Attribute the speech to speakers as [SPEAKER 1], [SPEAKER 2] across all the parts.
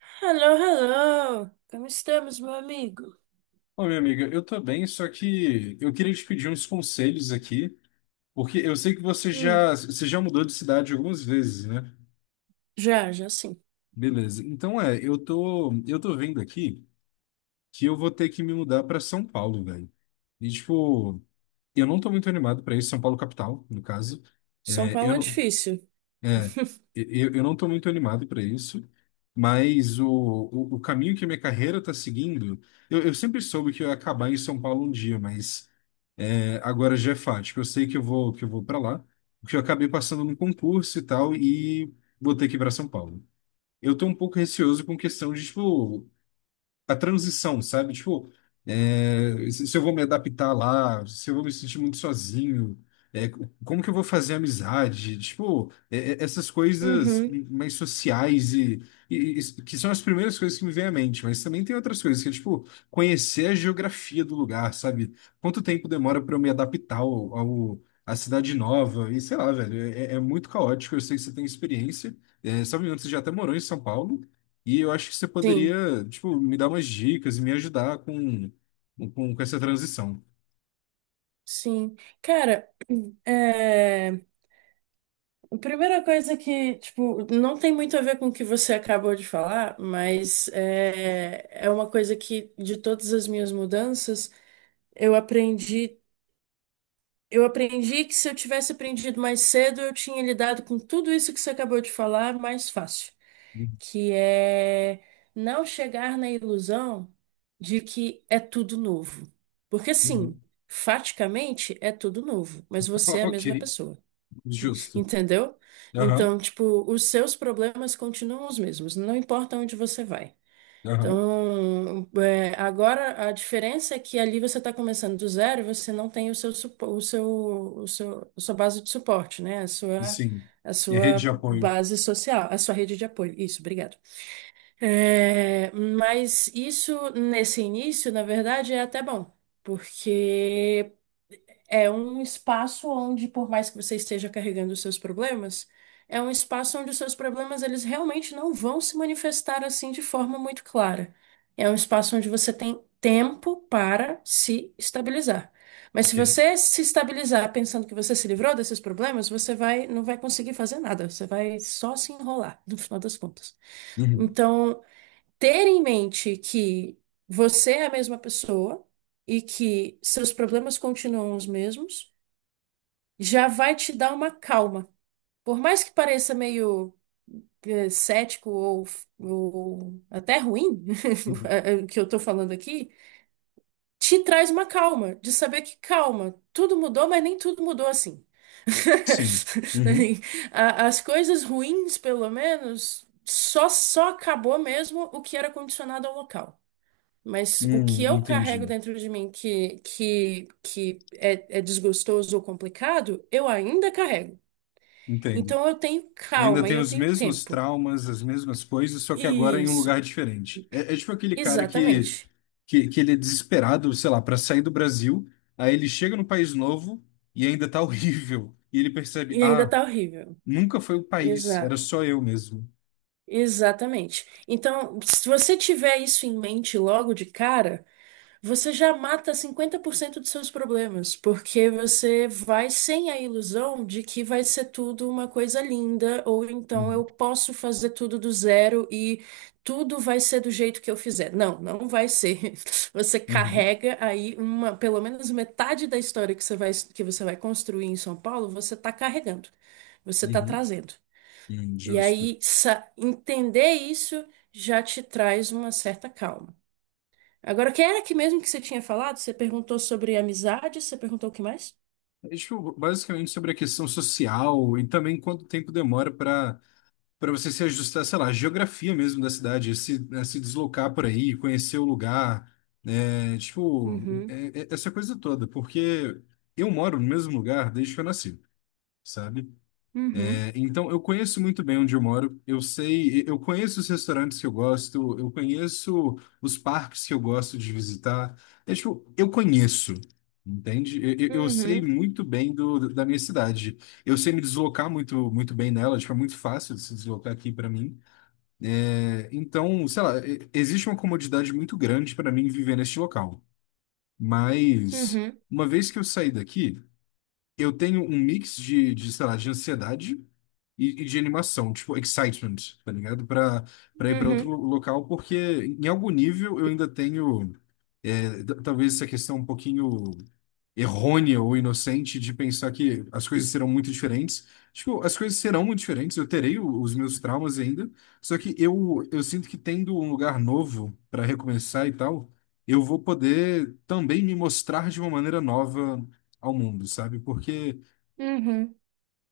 [SPEAKER 1] Hello, hello! Como estamos, meu amigo?
[SPEAKER 2] Ô, minha amiga, eu tô bem, só que eu queria te pedir uns conselhos aqui, porque eu sei que você
[SPEAKER 1] Hum,
[SPEAKER 2] já, você já mudou de cidade algumas vezes, né?
[SPEAKER 1] já, já sim.
[SPEAKER 2] Beleza. Então eu tô vendo aqui que eu vou ter que me mudar pra São Paulo, velho. E tipo, eu não tô muito animado pra isso, São Paulo capital, no caso.
[SPEAKER 1] São
[SPEAKER 2] É,
[SPEAKER 1] Paulo
[SPEAKER 2] eu
[SPEAKER 1] é
[SPEAKER 2] não,
[SPEAKER 1] difícil.
[SPEAKER 2] é, eu não tô muito animado pra isso. Mas o caminho que minha carreira tá seguindo, eu sempre soube que eu ia acabar em São Paulo um dia, mas agora, Jefat, que eu sei que eu vou para lá, porque eu acabei passando num concurso e tal, e vou ter que ir para São Paulo. Eu tô um pouco receoso com questão de, tipo, a transição, sabe? Tipo, se eu vou me adaptar lá, se eu vou me sentir muito sozinho, como que eu vou fazer amizade? Tipo, essas coisas
[SPEAKER 1] Uhum,
[SPEAKER 2] mais sociais e que são as primeiras coisas que me vêm à mente, mas também tem outras coisas que é, tipo, conhecer a geografia do lugar, sabe? Quanto tempo demora para eu me adaptar à cidade nova? E sei lá, velho, muito caótico. Eu sei que você tem experiência. Se eu não me engano, você já até morou em São Paulo. E eu acho que você
[SPEAKER 1] sim,
[SPEAKER 2] poderia, tipo, me dar umas dicas e me ajudar com essa transição.
[SPEAKER 1] sim. Cara, é... a primeira coisa que, tipo, não tem muito a ver com o que você acabou de falar, mas é uma coisa que, de todas as minhas mudanças, eu aprendi. Eu aprendi que se eu tivesse aprendido mais cedo, eu tinha lidado com tudo isso que você acabou de falar mais fácil.
[SPEAKER 2] Uhum.
[SPEAKER 1] Que é não chegar na ilusão de que é tudo novo. Porque sim, faticamente é tudo novo, mas você é a
[SPEAKER 2] Ok,
[SPEAKER 1] mesma pessoa,
[SPEAKER 2] justo.
[SPEAKER 1] entendeu?
[SPEAKER 2] Aham,
[SPEAKER 1] Então, tipo, os seus problemas continuam os mesmos, não importa onde você vai.
[SPEAKER 2] aham,
[SPEAKER 1] Então, agora a diferença é que ali você está começando do zero e você não tem o seu, supo- o seu, a sua base de suporte, né? A sua,
[SPEAKER 2] sim.
[SPEAKER 1] a
[SPEAKER 2] Minha rede
[SPEAKER 1] sua
[SPEAKER 2] de apoio.
[SPEAKER 1] base social, a sua rede de apoio. Isso, obrigada. É, mas isso, nesse início, na verdade, é até bom, porque é um espaço onde, por mais que você esteja carregando os seus problemas, é um espaço onde os seus problemas eles realmente não vão se manifestar assim de forma muito clara. É um espaço onde você tem tempo para se estabilizar. Mas
[SPEAKER 2] Ok.
[SPEAKER 1] se você se estabilizar pensando que você se livrou desses problemas, você vai, não vai conseguir fazer nada, você vai só se enrolar, no final das contas.
[SPEAKER 2] Uhum.
[SPEAKER 1] Então, ter em mente que você é a mesma pessoa e que seus problemas continuam os mesmos, já vai te dar uma calma. Por mais que pareça meio cético ou até ruim,
[SPEAKER 2] Uhum.
[SPEAKER 1] o que eu tô falando aqui, te traz uma calma, de saber que calma, tudo mudou, mas nem tudo mudou assim.
[SPEAKER 2] Sim. Uhum.
[SPEAKER 1] As coisas ruins, pelo menos, só acabou mesmo o que era condicionado ao local. Mas o que eu carrego
[SPEAKER 2] Entendi.
[SPEAKER 1] dentro de mim que é desgostoso ou complicado, eu ainda carrego.
[SPEAKER 2] Entendo.
[SPEAKER 1] Então eu tenho
[SPEAKER 2] Eu ainda
[SPEAKER 1] calma e
[SPEAKER 2] tenho
[SPEAKER 1] eu
[SPEAKER 2] os
[SPEAKER 1] tenho
[SPEAKER 2] mesmos
[SPEAKER 1] tempo.
[SPEAKER 2] traumas, as mesmas coisas, só que agora em um
[SPEAKER 1] Isso,
[SPEAKER 2] lugar diferente. É, é tipo aquele cara que
[SPEAKER 1] exatamente.
[SPEAKER 2] que, que ele é desesperado, sei lá, para sair do Brasil, aí ele chega no país novo e ainda tá horrível. E ele percebe,
[SPEAKER 1] E ainda
[SPEAKER 2] ah,
[SPEAKER 1] tá horrível.
[SPEAKER 2] nunca foi o país, era
[SPEAKER 1] Exato,
[SPEAKER 2] só eu mesmo.
[SPEAKER 1] exatamente. Então, se você tiver isso em mente logo de cara, você já mata 50% dos seus problemas, porque você vai sem a ilusão de que vai ser tudo uma coisa linda, ou então eu
[SPEAKER 2] Uhum,
[SPEAKER 1] posso fazer tudo do zero e tudo vai ser do jeito que eu fizer. Não, não vai ser. Você
[SPEAKER 2] uhum,
[SPEAKER 1] carrega aí uma, pelo menos metade da história que você vai construir em São Paulo, você está carregando, você está
[SPEAKER 2] uhum,
[SPEAKER 1] trazendo.
[SPEAKER 2] uhum,
[SPEAKER 1] E
[SPEAKER 2] justo.
[SPEAKER 1] aí, entender isso já te traz uma certa calma. Agora, que era que mesmo que você tinha falado? Você perguntou sobre amizade, você perguntou o que mais?
[SPEAKER 2] É, tipo, basicamente sobre a questão social e também quanto tempo demora para você se ajustar, sei lá, à geografia mesmo da cidade, se, né, se deslocar por aí, conhecer o lugar, né, tipo,
[SPEAKER 1] Uhum,
[SPEAKER 2] essa coisa toda, porque eu moro no mesmo lugar desde que eu nasci, sabe?
[SPEAKER 1] uhum,
[SPEAKER 2] Então, eu conheço muito bem onde eu moro. Eu sei, eu conheço os restaurantes que eu gosto, eu conheço os parques que eu gosto de visitar. É, tipo, eu conheço, entende? Eu sei
[SPEAKER 1] uhum,
[SPEAKER 2] muito bem da minha cidade. Eu sei me deslocar muito, muito bem nela. Tipo, é muito fácil de se deslocar aqui para mim. É, então, sei lá, existe uma comodidade muito grande para mim viver neste local. Mas
[SPEAKER 1] uhum,
[SPEAKER 2] uma vez que eu saí daqui eu tenho um mix de sei lá, de ansiedade e de animação, tipo, excitement, tá ligado? Pra ir pra outro
[SPEAKER 1] uhum,
[SPEAKER 2] local, porque em algum nível eu ainda tenho, talvez essa questão um pouquinho errônea ou inocente de pensar que as coisas serão muito diferentes. Tipo, as coisas serão muito diferentes, eu terei os meus traumas ainda, só que eu sinto que tendo um lugar novo pra recomeçar e tal, eu vou poder também me mostrar de uma maneira nova ao mundo, sabe? Porque
[SPEAKER 1] uhum.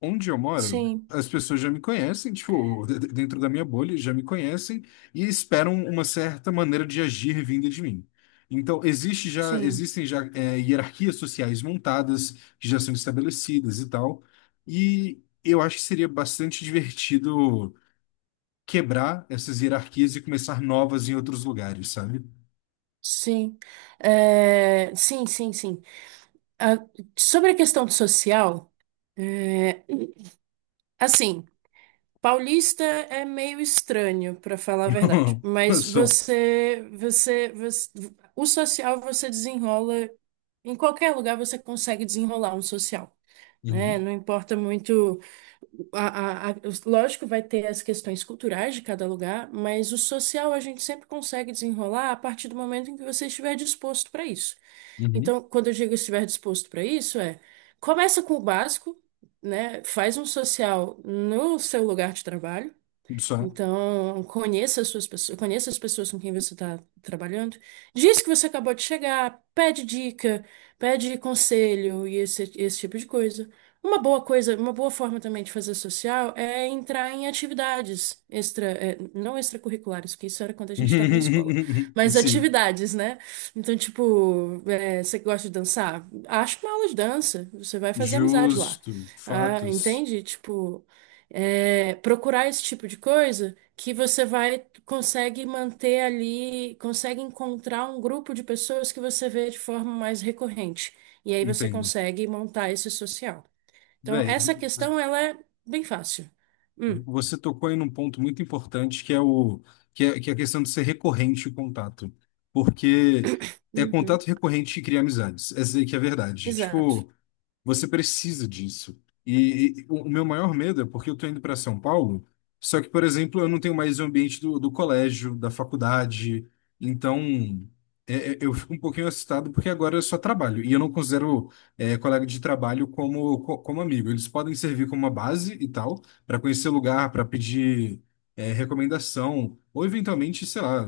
[SPEAKER 2] onde eu moro,
[SPEAKER 1] Sim,
[SPEAKER 2] as pessoas já me conhecem, tipo, dentro da minha bolha, já me conhecem e esperam uma certa maneira de agir vinda de mim. Então, existe já,
[SPEAKER 1] sim,
[SPEAKER 2] existem já hierarquias sociais montadas, que já são estabelecidas e tal, e eu acho que seria bastante divertido quebrar essas hierarquias e começar novas em outros lugares, sabe?
[SPEAKER 1] sim. É, sim, sim, sim. Ah, sobre a questão do social, é, assim, paulista é meio estranho, para falar a verdade, mas
[SPEAKER 2] Só.
[SPEAKER 1] o social você desenrola, em qualquer lugar você consegue desenrolar um social. Né?
[SPEAKER 2] Uhum,
[SPEAKER 1] Não importa muito. Lógico, vai ter as questões culturais de cada lugar, mas o social a gente sempre consegue desenrolar a partir do momento em que você estiver disposto para isso.
[SPEAKER 2] uhum.
[SPEAKER 1] Então, quando eu digo estiver disposto para isso, começa com o básico, né? Faz um social no seu lugar de trabalho.
[SPEAKER 2] Só.
[SPEAKER 1] Então, conheça as suas pessoas, conheça as pessoas com quem você está trabalhando. Diz que você acabou de chegar, pede dica, pede conselho e esse tipo de coisa. Uma boa coisa, uma boa forma também de fazer social é entrar em atividades extra, não extracurriculares, porque isso era quando a gente estava na escola, mas
[SPEAKER 2] Sim.
[SPEAKER 1] atividades, né? Então, tipo, você gosta de dançar? Acha uma aula de dança, você vai fazer amizade lá.
[SPEAKER 2] Justo,
[SPEAKER 1] Ah,
[SPEAKER 2] fatos,
[SPEAKER 1] entende? Tipo, procurar esse tipo de coisa que você vai consegue manter ali, consegue encontrar um grupo de pessoas que você vê de forma mais recorrente. E aí você
[SPEAKER 2] entendo.
[SPEAKER 1] consegue montar esse social. Então,
[SPEAKER 2] Véi, vo-
[SPEAKER 1] essa questão ela é bem fácil. Hum,
[SPEAKER 2] você tocou aí num ponto muito importante que é a questão de ser recorrente o contato, porque é
[SPEAKER 1] uhum,
[SPEAKER 2] contato recorrente que cria amizades. Essa aí que é a verdade.
[SPEAKER 1] exato.
[SPEAKER 2] Tipo, você precisa disso. E o meu maior medo é porque eu estou indo para São Paulo, só que, por exemplo, eu não tenho mais o ambiente do colégio, da faculdade. Então, eu fico um pouquinho assustado porque agora eu só trabalho. E eu não considero, colega de trabalho como amigo. Eles podem servir como uma base e tal, para conhecer lugar, para pedir, recomendação. Ou, eventualmente, sei lá,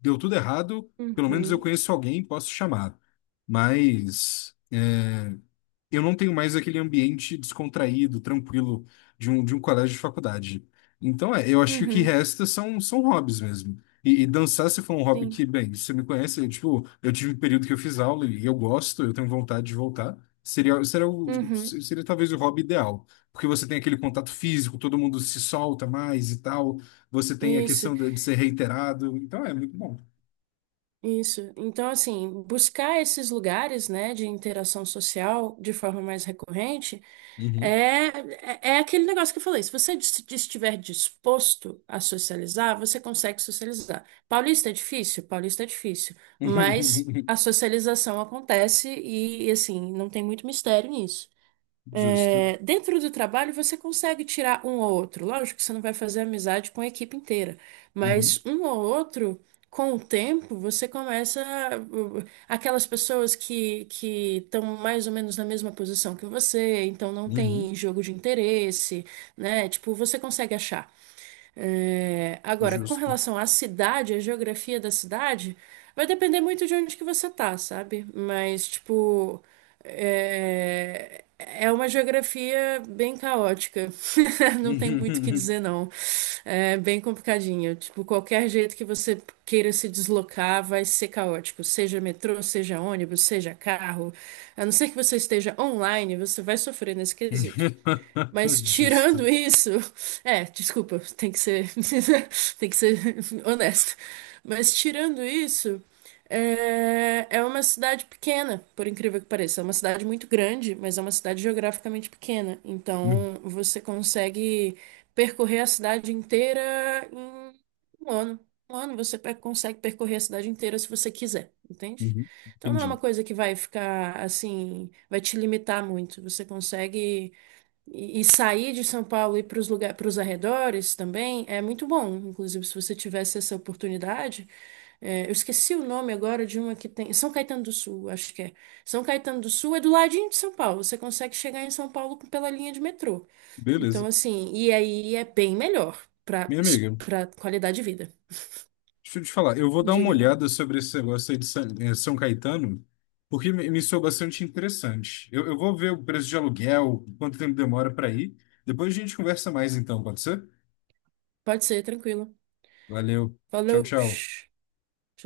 [SPEAKER 2] deu tudo errado, pelo menos eu
[SPEAKER 1] Uhum,
[SPEAKER 2] conheço alguém, posso chamar. Mas, eu não tenho mais aquele ambiente descontraído, tranquilo de um colégio de faculdade. Então, eu acho que o que
[SPEAKER 1] uhum,
[SPEAKER 2] resta são hobbies mesmo. E dançar, se for um hobby que,
[SPEAKER 1] sim.
[SPEAKER 2] bem, você me conhece, eu, tipo, eu tive um período que eu fiz aula e eu gosto, eu tenho vontade de voltar. Seria, seria, o-
[SPEAKER 1] Uhum,
[SPEAKER 2] seria talvez o hobby ideal, porque você tem aquele contato físico, todo mundo se solta mais e tal, você tem a
[SPEAKER 1] isso,
[SPEAKER 2] questão de ser reiterado, então é muito bom.
[SPEAKER 1] isso. Então, assim, buscar esses lugares, né, de interação social de forma mais recorrente.
[SPEAKER 2] Uhum.
[SPEAKER 1] É, é aquele negócio que eu falei. Se você estiver disposto a socializar, você consegue socializar. Paulista é difícil? Paulista é difícil. Mas a socialização acontece e, assim, não tem muito mistério nisso.
[SPEAKER 2] Justo.
[SPEAKER 1] É, dentro do trabalho, você consegue tirar um ou outro. Lógico que você não vai fazer amizade com a equipe inteira,
[SPEAKER 2] Uhum.
[SPEAKER 1] mas um ou outro, com o tempo, você começa. Aquelas pessoas que estão mais ou menos na mesma posição que você, então não
[SPEAKER 2] Uhum.
[SPEAKER 1] tem jogo de interesse, né? Tipo, você consegue achar. É, agora, com
[SPEAKER 2] Justo.
[SPEAKER 1] relação à cidade, à geografia da cidade, vai depender muito de onde que você tá, sabe? Mas, tipo, é, uma geografia bem caótica. Não tem muito o que dizer, não. É bem complicadinho. Tipo, qualquer jeito que você queira se deslocar vai ser caótico. Seja metrô, seja ônibus, seja carro. A não ser que você esteja online, você vai sofrer nesse quesito. Mas
[SPEAKER 2] Justo.
[SPEAKER 1] tirando isso, desculpa, tem que ser honesto. Mas tirando isso, é uma cidade pequena, por incrível que pareça. É uma cidade muito grande, mas é uma cidade geograficamente pequena.
[SPEAKER 2] Hum,
[SPEAKER 1] Então você consegue percorrer a cidade inteira em um ano. Um ano você consegue percorrer a cidade inteira se você quiser, entende?
[SPEAKER 2] uhum,
[SPEAKER 1] Então não é uma
[SPEAKER 2] entendi.
[SPEAKER 1] coisa que vai ficar assim, vai te limitar muito. Você consegue e sair de São Paulo e ir para os lugares, para os arredores também é muito bom. Inclusive, se você tivesse essa oportunidade, eu esqueci o nome agora de uma que tem. São Caetano do Sul, acho que é. São Caetano do Sul é do ladinho de São Paulo. Você consegue chegar em São Paulo pela linha de metrô. Então,
[SPEAKER 2] Beleza.
[SPEAKER 1] assim, e aí é bem melhor para
[SPEAKER 2] Minha amiga,
[SPEAKER 1] para qualidade de vida.
[SPEAKER 2] deixa eu te falar, eu vou dar uma
[SPEAKER 1] Diga lá.
[SPEAKER 2] olhada sobre esse negócio aí de São, São Caetano, porque me soou bastante interessante. Eu vou ver o preço de aluguel, quanto tempo demora para ir. Depois a gente conversa mais então, pode ser?
[SPEAKER 1] Pode ser, tranquilo.
[SPEAKER 2] Valeu. Tchau,
[SPEAKER 1] Falou.
[SPEAKER 2] tchau.
[SPEAKER 1] Tchau.